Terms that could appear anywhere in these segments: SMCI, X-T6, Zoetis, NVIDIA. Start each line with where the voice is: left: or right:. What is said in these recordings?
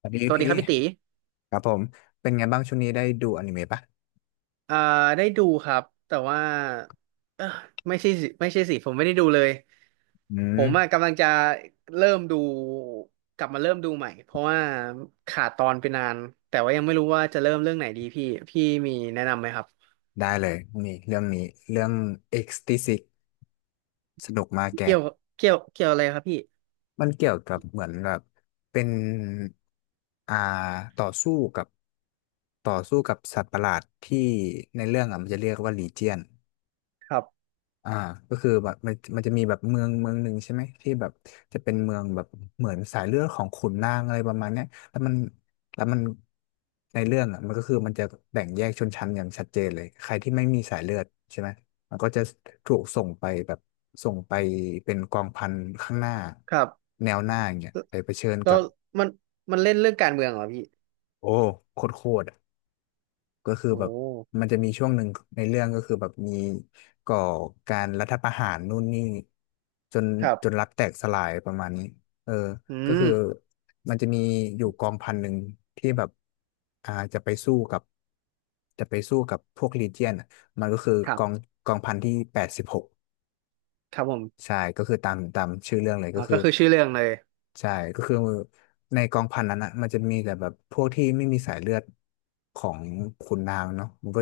left: สวัสดี
right: สวัสดี
left: พี่
right: ครับพี่ตี
left: ครับผมเป็นไงบ้างช่วงนี้ได้ดูอนิเมะปะ
right: เอ่อได้ดูครับแต่ว่าเออไม่ใช่สิผมไม่ได้ดูเลย
left: อื
right: ผมอะ
left: ม
right: กำลังจะเริ่มดูกลับมาเริ่มดูใหม่เพราะว่าขาดตอนไปนานแต่ว่ายังไม่รู้ว่าจะเริ่มเรื่องไหนดีพี่พี่มีแนะนำไหมครับ
left: ได้เลยนี่เรื่องนี้เรื่อง X-T6 สนุกมากแก
right: เกี่ยวเกี่ยวเกี่ยวอะไรครับพี่
left: มันเกี่ยวกับเหมือนแบบเป็นอ่าต่อสู้กับสัตว์ประหลาดที่ในเรื่องอ่ะมันจะเรียกว่าลีเจียน
right: ครับ
left: อ่าก็คือแบบมันจะมีแบบเมืองหนึ่งใช่ไหมที่แบบจะเป็นเมืองแบบเหมือนสายเลือดของขุนนางอะไรประมาณเนี้ยแล้วมันแล้วมันในเรื่องอ่ะมันก็คือมันจะแบ่งแยกชนชั้นอย่างชัดเจนเลยใครที่ไม่มีสายเลือดใช่ไหมมันก็จะถูกส่งไปแบบส่งไปเป็นกองพันข้างหน้า
right: ครับ
left: แนวหน้าอย่างเงี้ย
right: แล้ว
left: ไปเผชิญกับ
right: มันมันเล่นเรื่องการเมืองเหรอพี่
left: โอ้โคตร ก็คือ
right: โอ้
left: แบบมันจะมีช่วงหนึ่งในเรื่องก็คือแบบมีก่อการรัฐประหารนู่นนี่จน
right: ครับ
left: รัฐแตกสลายประมาณนี้เออ
right: อื
left: ก็
right: ม
left: คือมันจะมีอยู่กองพันหนึ่งที่แบบจะไปสู้กับพวกลีเจียนมันก็คือ
right: ครับ
left: กองพันที่แปดสิบหก
right: ครับผม
left: ใช่ก็คือตามชื่อเรื่องเลย
right: อ๋
left: ก็
right: อ
left: คือ
right: ก็คือชื่อเรื่องเลย
left: ใช่ก็คือในกองพันนั้นอ่ะมันจะมีแต่แบบพวกที่ไม่มีสายเลือดของขุนนางเนาะมันก็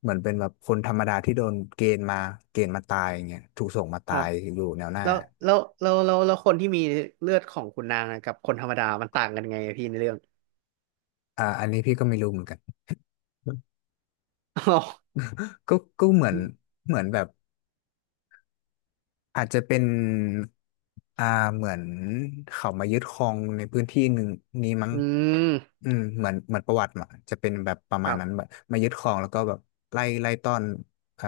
left: เหมือนเป็นแบบคนธรรมดาที่โดนเกณฑ์มาตายอย่างเงี้ยถูกส่งมา
right: ค
left: ตา
right: รับ
left: ยอยู่แนวหน้า
right: แล้วแล้วคนที่มีเลือดของขุนนางอะกับคนธรรมดามันต่างกันไงอะพี่ในเรื่อง
left: อันนี้พี่ก็ไม่รู้เหมือนกัน
right: อ๋อ
left: ก็เหมือน แบบ อาจจะเป็นอ่าเหมือนเขามายึดครองในพื้นที่หนึ่งนี้มั้ง
right: อืม
left: อืมเหมือนประวัติมาจะเป็นแบบประ
right: ค
left: มาณ
right: รั
left: นั้น
right: บ
left: แบบมายึดครองแล้วก็แบบไล่ต้อนอ่า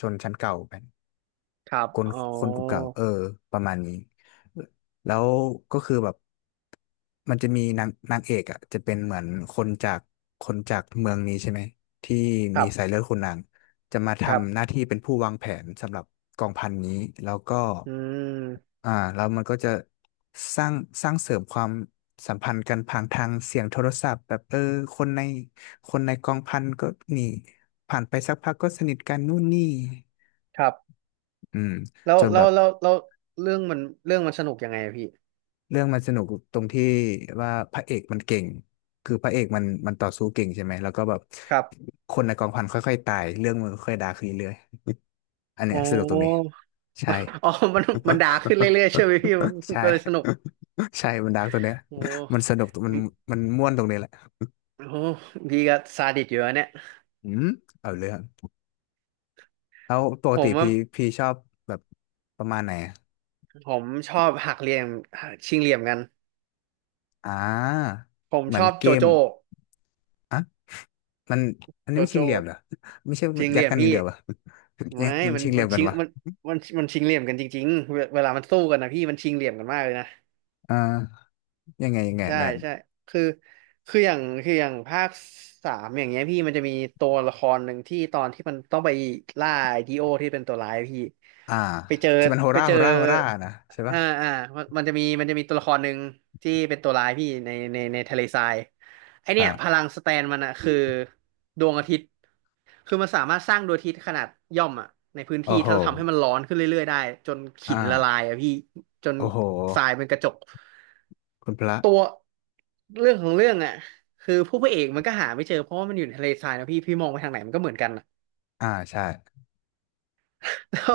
left: ชนชั้นเก่าไป
right: ครับ
left: คน
right: อ๋อ
left: คนกลุ่มเก่าเออประมาณนี้แล้วก็คือแบบมันจะมีนางเอกอ่ะจะเป็นเหมือนคนจากคนจากเมืองนี้ใช่ไหมที่
right: ค
left: มี
right: รั
left: สาย
right: บ
left: เลือดขุนนางจะมา
right: ครับ
left: ทำหน้าที่เป็นผู้วางแผนสำหรับกองพันนี้แล้วก็
right: อืม
left: แล้วมันก็จะสร้างเสริมความสัมพันธ์กันผ่านทางเสียงโทรศัพท์แบบเออคนในคนในกองพันก็นีผ่านไปสักพักก็สนิทกันนู่นนี่
right: ครับ
left: อืม
right: แล้ว
left: จน
right: แล้
left: แบ
right: ว
left: บ
right: แล้วแล้วเรื่องมันเรื่องมันสนุกยังไงอะพี่
left: เรื่องมันสนุกตรงที่ว่าพระเอกมันเก่งคือพระเอกมันต่อสู้เก่งใช่ไหมแล้วก็แบบ
right: ครับ
left: คนในกองพันค่อยๆตายเรื่องมันค่อยๆดาร์กขึ้นเรื่อยๆอันเนี้
right: อ๋อ
left: ยสนุกตรงนี้ใช่
right: มัน อ๋อมันมันด่าขึ้นเรื่อยๆใช่ไหมพี่มัน
left: ใช่
right: ก็เลยสนุก
left: ใช่มันดาร์กตรงเนี้ย
right: โอ้
left: มันสนุก
right: อุ
left: มันม่วนตรงนี้แหละ
right: โอ้พี่ก็ซาดิสอยู่นะเนี่ย
left: อืมเอาเลยครับแล้วปก
right: ผ
left: ติ
right: มว่า
left: พี่ชอบแบบประมาณไหนอะ
right: ผมชอบหักเหลี่ยมหักชิงเหลี่ยมกัน
left: อ่า
right: ผม
left: เหมื
right: ช
left: อน
right: อบ
left: เก
right: โจ
left: ม
right: โจ้
left: อ่ะมันอัน
right: โจ
left: นี้มันชิง
right: โจ้
left: เหลี่ยมเหรอไม่ใช่
right: ชิงเห
left: ยัด
right: ลี่ยม
left: กันอย่าง
right: พี่
left: เดียวเหยั
right: ไม่
left: งมัน
right: มัน
left: ชิงเห
right: มั
left: ลี่ย
right: น
left: มกั
right: ชิ
left: น
right: ง
left: วะ
right: มันมันชิงเหลี่ยมกันจริงๆเวลามันสู้กันนะพี่มันชิงเหลี่ยมกันมากเลยนะ
left: อ่ายังไง
right: ใช่
left: นะ
right: ใช่คือคืออย่างภาคสามอย่างเงี้ยพี่มันจะมีตัวละครหนึ่งที่ตอนที่มันต้องไปล่าไอดีโอที่เป็นตัวร้ายพี่
left: อ่า
right: ไปเจอ
left: ที่มันโฮ
right: ไป
left: รา
right: เจอ
left: โฮรานะใช่ปะ
right: อ่าอ่ามันจะมีตัวละครหนึ่งที่เป็นตัวร้ายพี่ในทะเลทรายไอเนี่
left: อ่า
right: ยพลังสแตนมันอะคือดวงอาทิตย์คือมันสามารถสร้างดวงอาทิตย์ขนาดย่อมอะในพื้น
left: โอ้
right: ที่
left: โห
right: ถ้าทำให้มันร้อนขึ้นเรื่อยๆได้จนขิ
left: อ่า
right: นละลายอะพี่ จน
left: โอ้โห
right: ทรายเป็นกระจก
left: คุณพระ
right: ตัวเรื่องของเรื่องอ่ะคือผู้พระเอกมันก็หาไม่เจอเพราะว่ามันอยู่ในทะเลทรายนะพี่พี่มองไปทางไหนมันก็เหมือนกันอะ
left: อ่าใช่
right: แล้ว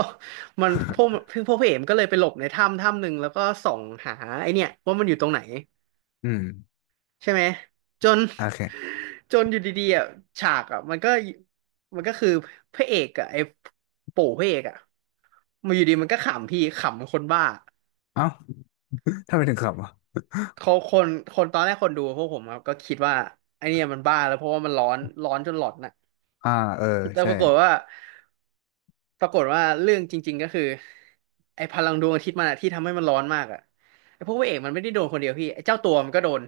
right: มันพวกพี่พวกพระเอกมันก็เลยไปหลบในถ้ำถ้ำหนึ่งแล้วก็ส่องหาไอเนี่ยว่ามันอยู่ตรงไหน
left: อืม
right: ใช่ไหมจน
left: โอเค
right: จนอยู่ดีๆอ่ะฉากอ่ะมันก็มันก็คือพระเอกอ่ะไอ้ปู่พระเอกอ่ะมาอยู่ดีมันก็ขำพี่ขำคนบ้า
left: เอ้า ทำไมถึงขับอ่ะ
right: เขาคนตอนแรกคนดูพวกผมครับก็คิดว่าไอเนี่ยมันบ้าแล้วเพราะว่ามันร้อนจนหลอดน่ะ
left: อ่าเออ
right: แต่
left: ใช่
right: ปรากฏว่าเรื่องจริงๆก็คือไอพลังดวงอาทิตย์มันอะที่ทำให้มันร้อนมากอะไอพวกพระเอกมันไม่ได้โดนคนเดียวพี่ไอเจ้าตัวมันก็โดน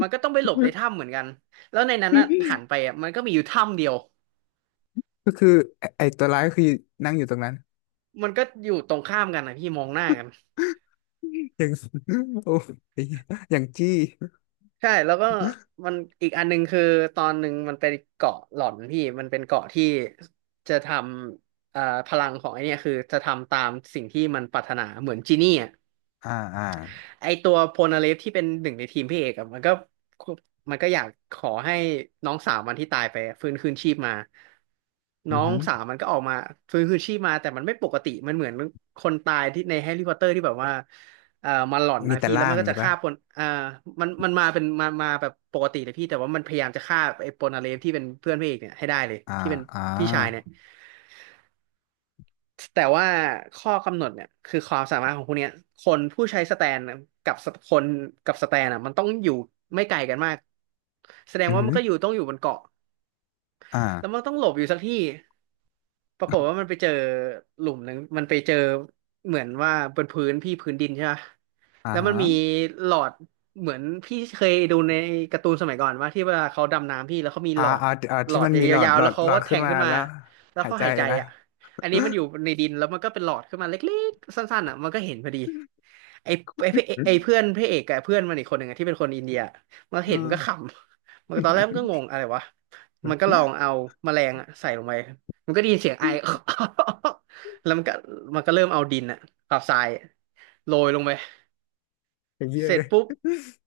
right: มันก็ต้องไปหลบในถ้ำเหมือนกันแล้วในนั้นน่ะหันไปอะมันก็มีอยู่ถ้ำเดียว
left: ก็คือไอ้ตัวร้ายคือนั่งอยู่ตรงนั้น
right: มันก็อยู่ตรงข้ามกันนะพี่มองหน้ากัน
left: อย่าง โอ้ยอย่างจี้
right: ใช่แล้วก็มันอีกอันหนึ่งคือตอนหนึ่งมันเป็นเกาะหลอนพี่มันเป็นเกาะที่จะทำพลังของไอเนี่ยคือจะทำตามสิ่งที่มันปรารถนาเหมือนจีนี่อะ
left: อ่าอ่า
right: ไอตัวโพนาเลฟที่เป็นหนึ่งในทีมพี่เอกอะมันก็อยากขอให้น้องสาวมันที่ตายไปฟื้นคืนชีพมา
left: อื
right: น้อ
left: อ
right: ง
left: หือ
right: สาวมันก็ออกมาฟื้นคืนชีพมาแต่มันไม่ปกติมันเหมือนคนตายที่ในแฮร์รี่พอตเตอร์ที่แบบว่ามันหลอน
left: มี
right: นะ
left: แต่
right: พี่แล้
left: ล่า
right: วมั
left: ง
right: นก็
left: ไง
right: จะ
left: ปะ
right: ฆ่าคนอ่ามันมาแบบปกติเลยพี่แต่ว่ามันพยายามจะฆ่าไอ้โพนาเลฟที่เป็นเพื่อนพี่เอกเนี่ยให้ได้เลย
left: อ่า
right: ที่เป็น
left: อ่า
right: พี่ชายเนี่ย แต่ว่าข้อกำหนดเนี่ยคือความสามารถของพวกเนี้ยคนผู้ใช้สแตนกับสคนกับสแตนอ่ะมันต้องอยู่ไม่ไกลกันมากแสดง
left: อือ
right: ว่า
left: หื
right: มัน
left: อ
right: ก็อยู่ต้องอยู่บนเกาะ
left: อ่า
right: แล้วมันต้องหลบอยู่สักที่ ปรากฏว่ามันไปเจอหลุมหนึ่งมันไปเจอเหมือนว่าบนพื้นพี่พื้นดินใช่ปะ
left: อ่า
right: แล้วมั
left: ฮะ
right: นมีหลอดเหมือนพี่เคยดูในการ์ตูนสมัยก่อนว่าที่เวลาเขาดำน้ำพี่แล้วเขามี
left: อ่า
right: หลอด
left: อ่า
right: หล
left: ที่
right: อด
left: มันมีหลอด
right: ยาวๆแล้วเขา
left: หลอ
right: ก็
left: ด
right: แท
left: ขึ้น
right: ง
left: มา
right: ขึ้นมา
left: แล้ว
right: แล้ว
left: หาย
right: เขา
left: ใจ
right: หายใจ
left: นะ
right: อ่ะอันนี้มันอยู่ในดินแล้วมันก็เป็นหลอดขึ้นมาเล็กๆสั้นๆอ่ะมันก็เห็นพอดีไอ้ไอ้พระเอ
left: อื
right: ไอ้
left: ม
right: เพื่อนพระเอกกับเพื่อนมันอีกคนหนึ่งอะที่เป็นคนอินเดียมันเห็นมันก็ข
left: อ่า
right: ำมันตอนแรกมันก็งงอะไรวะมันก็ลองเอาแมลงอะใส่ลงไป มันก็ได้ยินเสียงไอ แล้วมันก็เริ่มเอาดินอะกับทรายอะโรยลงไป
left: อย่างเงี้ย
right: เสร็
left: เล
right: จ
left: ย
right: ปุ๊บ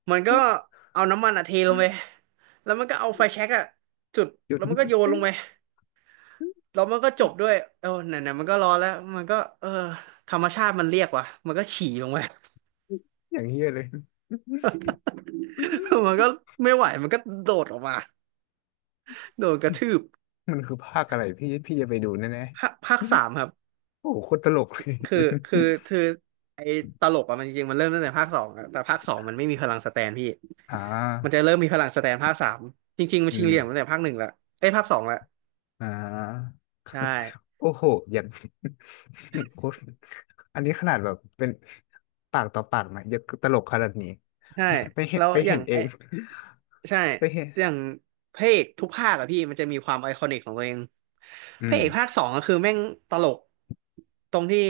right: มันก็เอาน้ำมันอะเทลงไปแล้วมันก็เอาไฟแช็กอะจุด
left: หยุ
right: แล้วมันก็โยน
left: ด
right: ลงไปแล้วมันก็จบด้วยเออไหนๆมันก็ร้อนแล้วมันก็เออธรรมชาติมันเรียกว่ะมันก็ฉี่ลงไป
left: อย่างเงี้ยเลย
right: มันก็ไม่ไหวมันก็โดดออกมาโดนกระทืบ
left: มันคือภาคอะไรพี่จะไปดูแน่
right: ภาคสามครับ
left: ๆโอ้โหโคตรตลกเลย
right: คือคือคือไอ้ตลกอะมันจริงๆมันเริ่มตั้งแต่ภาคสองอะแต่ภาคสองมันไม่มีพลังสแตนพี่
left: อ่
right: มัน
left: า
right: จะเริ่มมีพลังสแตนภาคสามจริงๆมัน
left: อื
right: ชิง
left: ม
right: เหลี่ยมตั้งแต่ภาคหนึ่งละเอ้ยภาคสองละ
left: อ่า
right: ใช่
left: โอ้โหอย่าง โคตรอันนี้ขนาดแบบเป็นปากต่อปากนะยังตลกขนาดนี้
right: ใช่
left: ไป
right: แล้ว
left: ไป
right: อ
left: เห็
right: ย่า
left: น
right: ง
left: เอ
right: ไอ
left: ง
right: ใช่
left: ไปเห็น
right: อย่างพระเอกทุกภาคอะพี่มันจะมีความไอคอนิกของตัวเอง
left: อื
right: พระ
left: ม
right: เอกภาคสองก็คือแม่งตลกตรงที่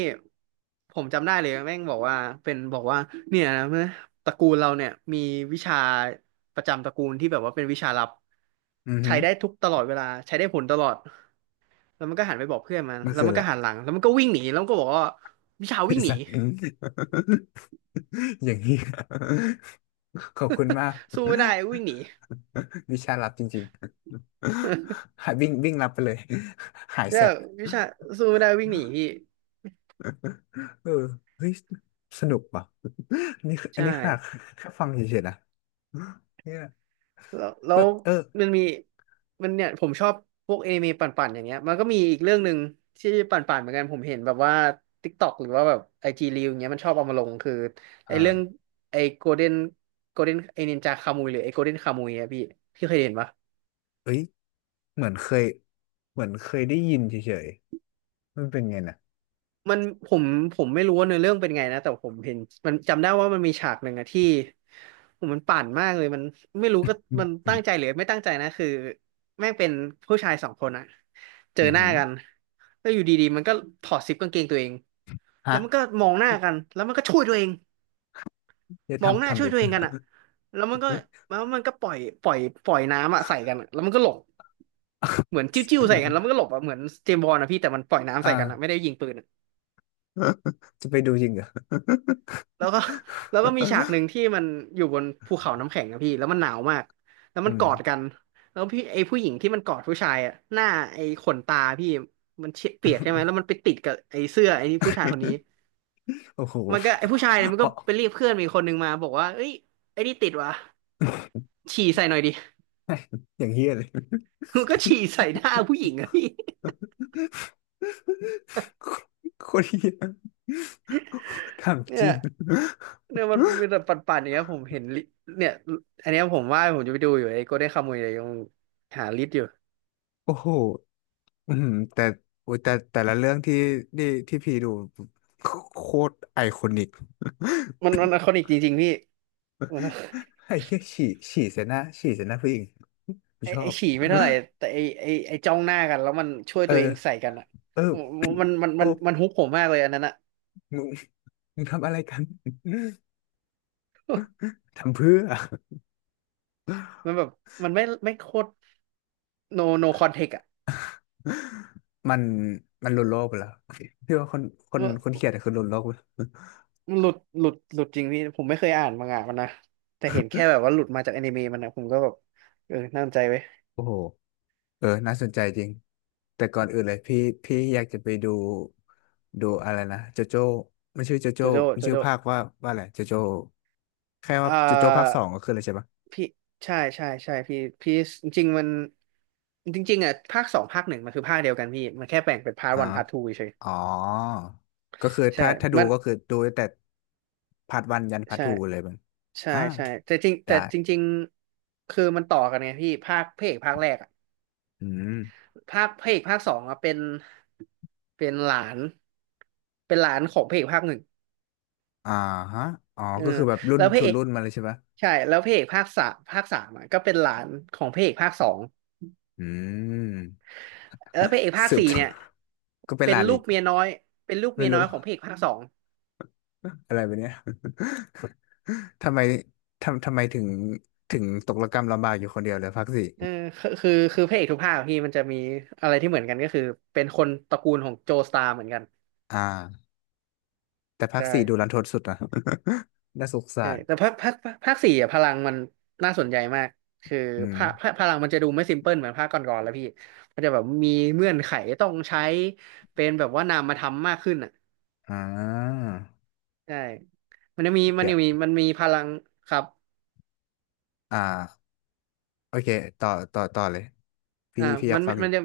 right: ผมจำได้เลยแม่งบอกว่าเป็นบอกว่าเนี่ยนะตระกูลเราเนี่ยมีวิชาประจำตระกูลที่แบบว่าเป็นวิชาลับ
left: อือหื
right: ใช้
left: อ
right: ได้ทุกตลอดเวลาใช้ได้ผลตลอด แล้วมันก็หันไปบอกเพื่อนมัน
left: มัน
right: แล้ว
left: คือ
right: มั
left: อะ
right: น
left: ไร
right: ก็ หันหลังแล้วมันก็วิ่งหนีแล้วมันก็บอกว่าวิชา
left: ไอ้
right: วิ่งหนี
left: สัตว์ อย่างนี้ ขอบคุณมาก
right: สู้ไม่ได้วิ่งหนี
left: วิชาลับจริงๆ หายวิ่งวิ่งลับไปเลย หาย
right: เน้่
left: แส
right: ย
left: บ
right: วิชาสู้ไม่ได้วิ่งหนีพี่
left: เออเฮ้ย สนุกว่ะนี่คืออั
right: ใช่
left: นนี้ขนาดแค่ฟังเฉยๆนะ เนี่ย
right: แล้วแล้
left: ก็
right: ว
left: เออ
right: มันมีมันเนี่ยผมชอบพวกเอนิเมะปั่นๆอย่างเงี้ยมันก็มีอีกเรื่องหนึ่งที่ปั่นๆเหมือนกันผมเห็นแบบว่า TikTok หรือว่าแบบไอจีรีวอย่างเงี้ยมันชอบเอามาลงคือ
left: อ
right: ไอเรื่อง
left: ่า
right: ไอโกลเด้นโกลเด้นไอนินจาคามุยหรือไอโกลเด้นคามุยอะพี่พี่เคยเห็นปะ
left: เอ้ย เหมือนเคยได้ยินเฉยๆมันเป็นไงนะ
right: มันผมผมไม่รู้ว่าเนื้อเรื่องเป็นไงนะแต่ผมเห็นมันจำได้ว่ามันมีฉากหนึ่งอะที่ผมมันปั่นมากเลยมันไม่รู้ก็
left: อืม
right: มัน
left: อื
right: ตั้
left: ม
right: งใจหรือไม่ตั้งใจนะคือแม่งเป็นผู้ชายสองคนอะเจอ
left: อือ
right: หน้า
left: หือ
right: กันแล้วอยู่ดีๆมันก็ถอดซิปกางเกงตัวเองแล้
left: ฮะ
right: วมันก็มองหน้ากันแล้วมันก็ช่วยตัวเอง
left: จะ
right: มองห
left: ทำ
right: น้า
left: ทำ
right: ช่
left: ไป
right: วยตัวเอ
left: เพื่อ
right: งกันอะแล้วมันก็แล้วมันก็ปล่อยปล่อยน้ำอะใส่กันอะแล้วมันก็หลบเหมือนจิ้วๆใส่กันแล้วมันก็ หลบอะเหมือนเจมส์บอนด์อะพี่แต่มันปล่อยน้ำใส่กันอะไม่
left: อ่า
right: ได้ยิงปืนอะ
left: จะไปดูจริงเหรอ
right: แล้วก็ แล้วก็มีฉากหนึ่งที่มันอยู่บนภูเขาน้ำแข็งอะพี่แล้วมันหนาวมากแล้ว
left: อื
right: มันก
left: ม
right: อดกันแล้วพี่ไอ้ผู้หญิงที่มันกอดผู้ชายอะหน้าไอ้ขนตาพี่มันเชเปียกใช่ไหมแล้วมันไปติดกับไอ้เสื้อไอ้นี่ผู้ชายคนนี้
left: โอ้โห
right: มันก็ไอ้ผู้
left: เ
right: ชายเนี่ยมัน
left: เอา
right: ก็ไปเรียกเพื่อนมีคนหนึ่งมาบอกว่าเอ้ยไอ้นี่ติดวะฉี่ใส่หน่อยดิ
left: อย่างเฮี้ยเลย
right: มันก็ฉี่ใส่หน้าผู้หญิงอะพี่
left: โคตรเฮี้ย ทำ
right: เนี่
left: จ
right: ย
left: ริง
right: เนี่ยมันมีแต่ปั่นๆอย่างเงี้ยผมเห็นลิเนี่ยอันเนี้ยผมว่าผมจะไปดูอยู่ไอ้โกลเด้นคามุยเลยยังหาลิสต์อยู่
left: โอ้โหอืมแต่โอ้ยแต่แต่ละเรื่องที่ที่พี่ดูโคตรไอคอนิก
right: มันไอคอนิกจริงๆพี่
left: ไอ้เหี้ยฉี่เสียหน้าผู้หญิงไม
right: ไอ้
left: ชอ
right: ไอ้
left: บ
right: ฉี่ไม่เท่าไหร่แต่ไอ้จ้องหน้ากันแล้วมันช่วย
left: เออ
right: ตัวเองใส่กันอ่ะ
left: เออ
right: มันมัน
left: โอ้
right: มันมันฮุกผมมากเลยอันนั้นอ่ะ
left: มึงทำอะไรกัน ทำเพื่อ
right: มันแบบมันไม่โคตร no no context อ่ะ
left: มันมันหลุดโลกไปแล้วพี่ว่าคน
right: ว่า
left: คนเขียนอะคือหลุดโลกไป แล้ว
right: มันหลุดจริงพี่ผมไม่เคยอ่านมังงะมันนะแต่เห็นแค่แบบว่าหลุดมาจากอนิเมะมันนะผมก็แบบเออน่าสนใจไว้ย
left: โอ้โหเออน่าสนใจจริงแต่ก่อนอื่นเลยพี่อยากจะไปดูอะไรนะโจโจ้มันชื่อโจ
right: โจ
left: โจ้
right: โจ้
left: มัน
right: โจ
left: ชื่อ
right: โจ้
left: ภาคว่าอะไรโจโจ้แค่
right: อ่
left: ว่าโจโจ้ภาคส
right: า
left: องก็คืออะไรใช่ปะ
right: พี่ใช่พี่จริงๆมันจริงๆอ่ะภาคสองภาคหนึ่งมันคือภาคเดียวกันพี่มันแค่แบ่งเป็นพาร์ท
left: อ่า
right: วันพาร์ททูเฉย
left: อ๋อ ก็คือ
right: ๆใช่
left: ถ้าดู
right: มัน
left: ก็คือดูตั้งแต่พาร์ทวันยันพาร์ท
right: ใช่
left: ทูเลยมัน
right: ใช่
left: อ่า
right: ใช่แต่จริงแต่
left: ได้
right: จริงๆคือมันต่อกันไงพี่ภาคพระเอกภาคแรกอะ
left: อืม
right: ภาคพระเอกภาคสองอะเป็นหลานเป็นหลานของพระเอกภาคหนึ่ง
left: อ่าฮะอ๋อ
right: เออ
left: ก็คือแบบรุ่น
right: แล้วพระ
left: สู่
right: เอก
left: รุ่นมาเลยใช่ปะ
right: ใช่แล้วพระเอกภาคสามอะก็เป็นหลานของพระเอกภาคสอง
left: อืม
right: แล้วพระเอกภาค
left: สืบ
right: สี่เนี่ย
left: ก็เป็น
right: เป็
left: ห
right: น
left: ลาน
right: ลู
left: อี
right: ก
left: ก
right: เมียน้อยเป็นลูกเมี
left: ไม่
right: ยน้อ
left: รู้
right: ยของพระเอกภาคสอง
left: อะไรแบบเนี้ย ทำไมทำไมถึงตกระกำลำบากอยู่คนเดียวเลยภาคสี่
right: เออคือพระเอกทุกภาคอะพี่มันจะมีอะไรที่เหมือนกันก็คือเป็นคนตระกูลของโจสตาร์เหมือนกัน
left: อ่าแต่ภาค
right: ใช่
left: สี่ดูรันทดสุดนะ น่าสง
right: ใช่
left: สาร
right: แต่ภาคภาคภาคภาคสี่อะพลังมันน่าสนใจมากคือ
left: อืม
right: ภาคพลังมันจะดูไม่ซิมเพิลเหมือนภาคก่อนๆแล้วพี่มันจะแบบมีเงื่อนไขต้องใช้เป็นแบบว่านามธรรมมากขึ้นอ่ะ
left: อ่า
right: ใช่มันจะมีมัน
left: เดี๋ย
right: จะ
left: ว
right: มีมันมีพลังครับ
left: อ่า โอเคต่อต่อเลยพี่
right: อ่า
left: อ
right: มั
left: ยาก
right: น
left: ฟังอ
right: มั
left: ยู่
right: นจะ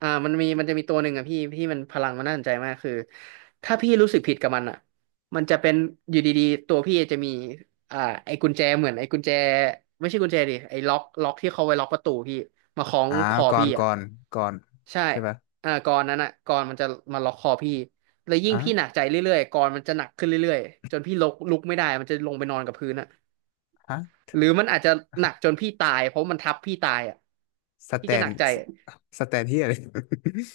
right: มันมีมันจะมีตัวหนึ่งอ่ะพี่ที่มันพลังมันน่าสนใจมากคือถ้าพี่รู้สึกผิดกับมันอ่ะมันจะเป็นอยู่ดีๆตัวพี่จะมีอ่าไอ้กุญแจเหมือนไอ้กุญแจไม่ใช่กุญแจดิไอ้ล็อกที่เขาไว้ล็อกประตูพี่มาคล้อง
left: อ่า
right: คอ
left: ก่อน
right: พี่อ่ะ
left: ก่อน
right: ใช่
left: ใช่ปะ
right: อ่ากรอนนั้นอ่ะกรอนมันจะมาล็อกคอพี่แล้วยิ่ง
left: อ่ะ
right: พี่หนักใจเรื่อยๆกรอนมันจะหนักขึ้นเรื่อยๆจนพี่ลุกไม่ได้มันจะลงไปนอนกับพื้นอ่ะ
left: ฮะ
right: หรือมันอาจจะหนักจนพี่ตายเพราะมันทับพี่ตายอ่ะ
left: สแต
right: พี่จะห
left: น
right: นักใจ
left: สสแตนที่อะไร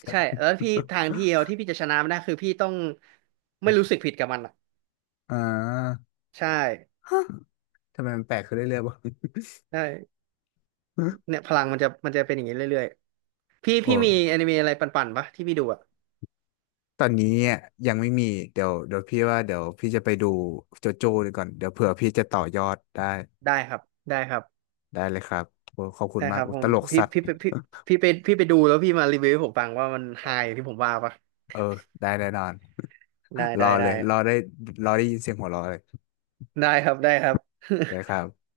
right: ใช่แล้วพี่ทาง เดียวที่พี่จะชนะมันได้คือพี่ต้องไม่รู้สึกผิดกับมันอ่ะ
left: อ่า
right: ใช่
left: ฮะทำไมมันแปลกขึ้นเรื่อยๆวะ
right: ใช่เนี่ ยพลังมันจะจะเป็นอย่างนี้เรื่อยๆพี่พี่
left: โอ้
right: มีอนิเมะอะไรปั่นๆปะที่พี่ดูอ่ะ
left: ตอนนี้อ่ะยังไม่มีเดี๋ยวพี่ว่าเดี๋ยวพี่จะไปดูโจโจ้ดีก่อนเดี๋ยวเผื่อพี่จะต่อยอดได้
right: ได้ครับได้ครับ
left: ได้เลยครับโอ้ขอบคุณ
right: ได้
left: มา
right: ค
left: ก
right: รับ
left: โอ้
right: ผ
left: ต
right: ม
left: ลกสัตว์
right: พี่ไปดูแล้วพี่มารีวิวให้ผมฟังว่ามันไฮอย่างที่ผมว่าปะ
left: เออได้แน่นอน
right: ได้
left: ร
right: ได้
left: อเล
right: ได้
left: ยรอได้รอได้ยินเสียงหัวเราะเลย
right: ได้ครับ
left: ได้ค รับ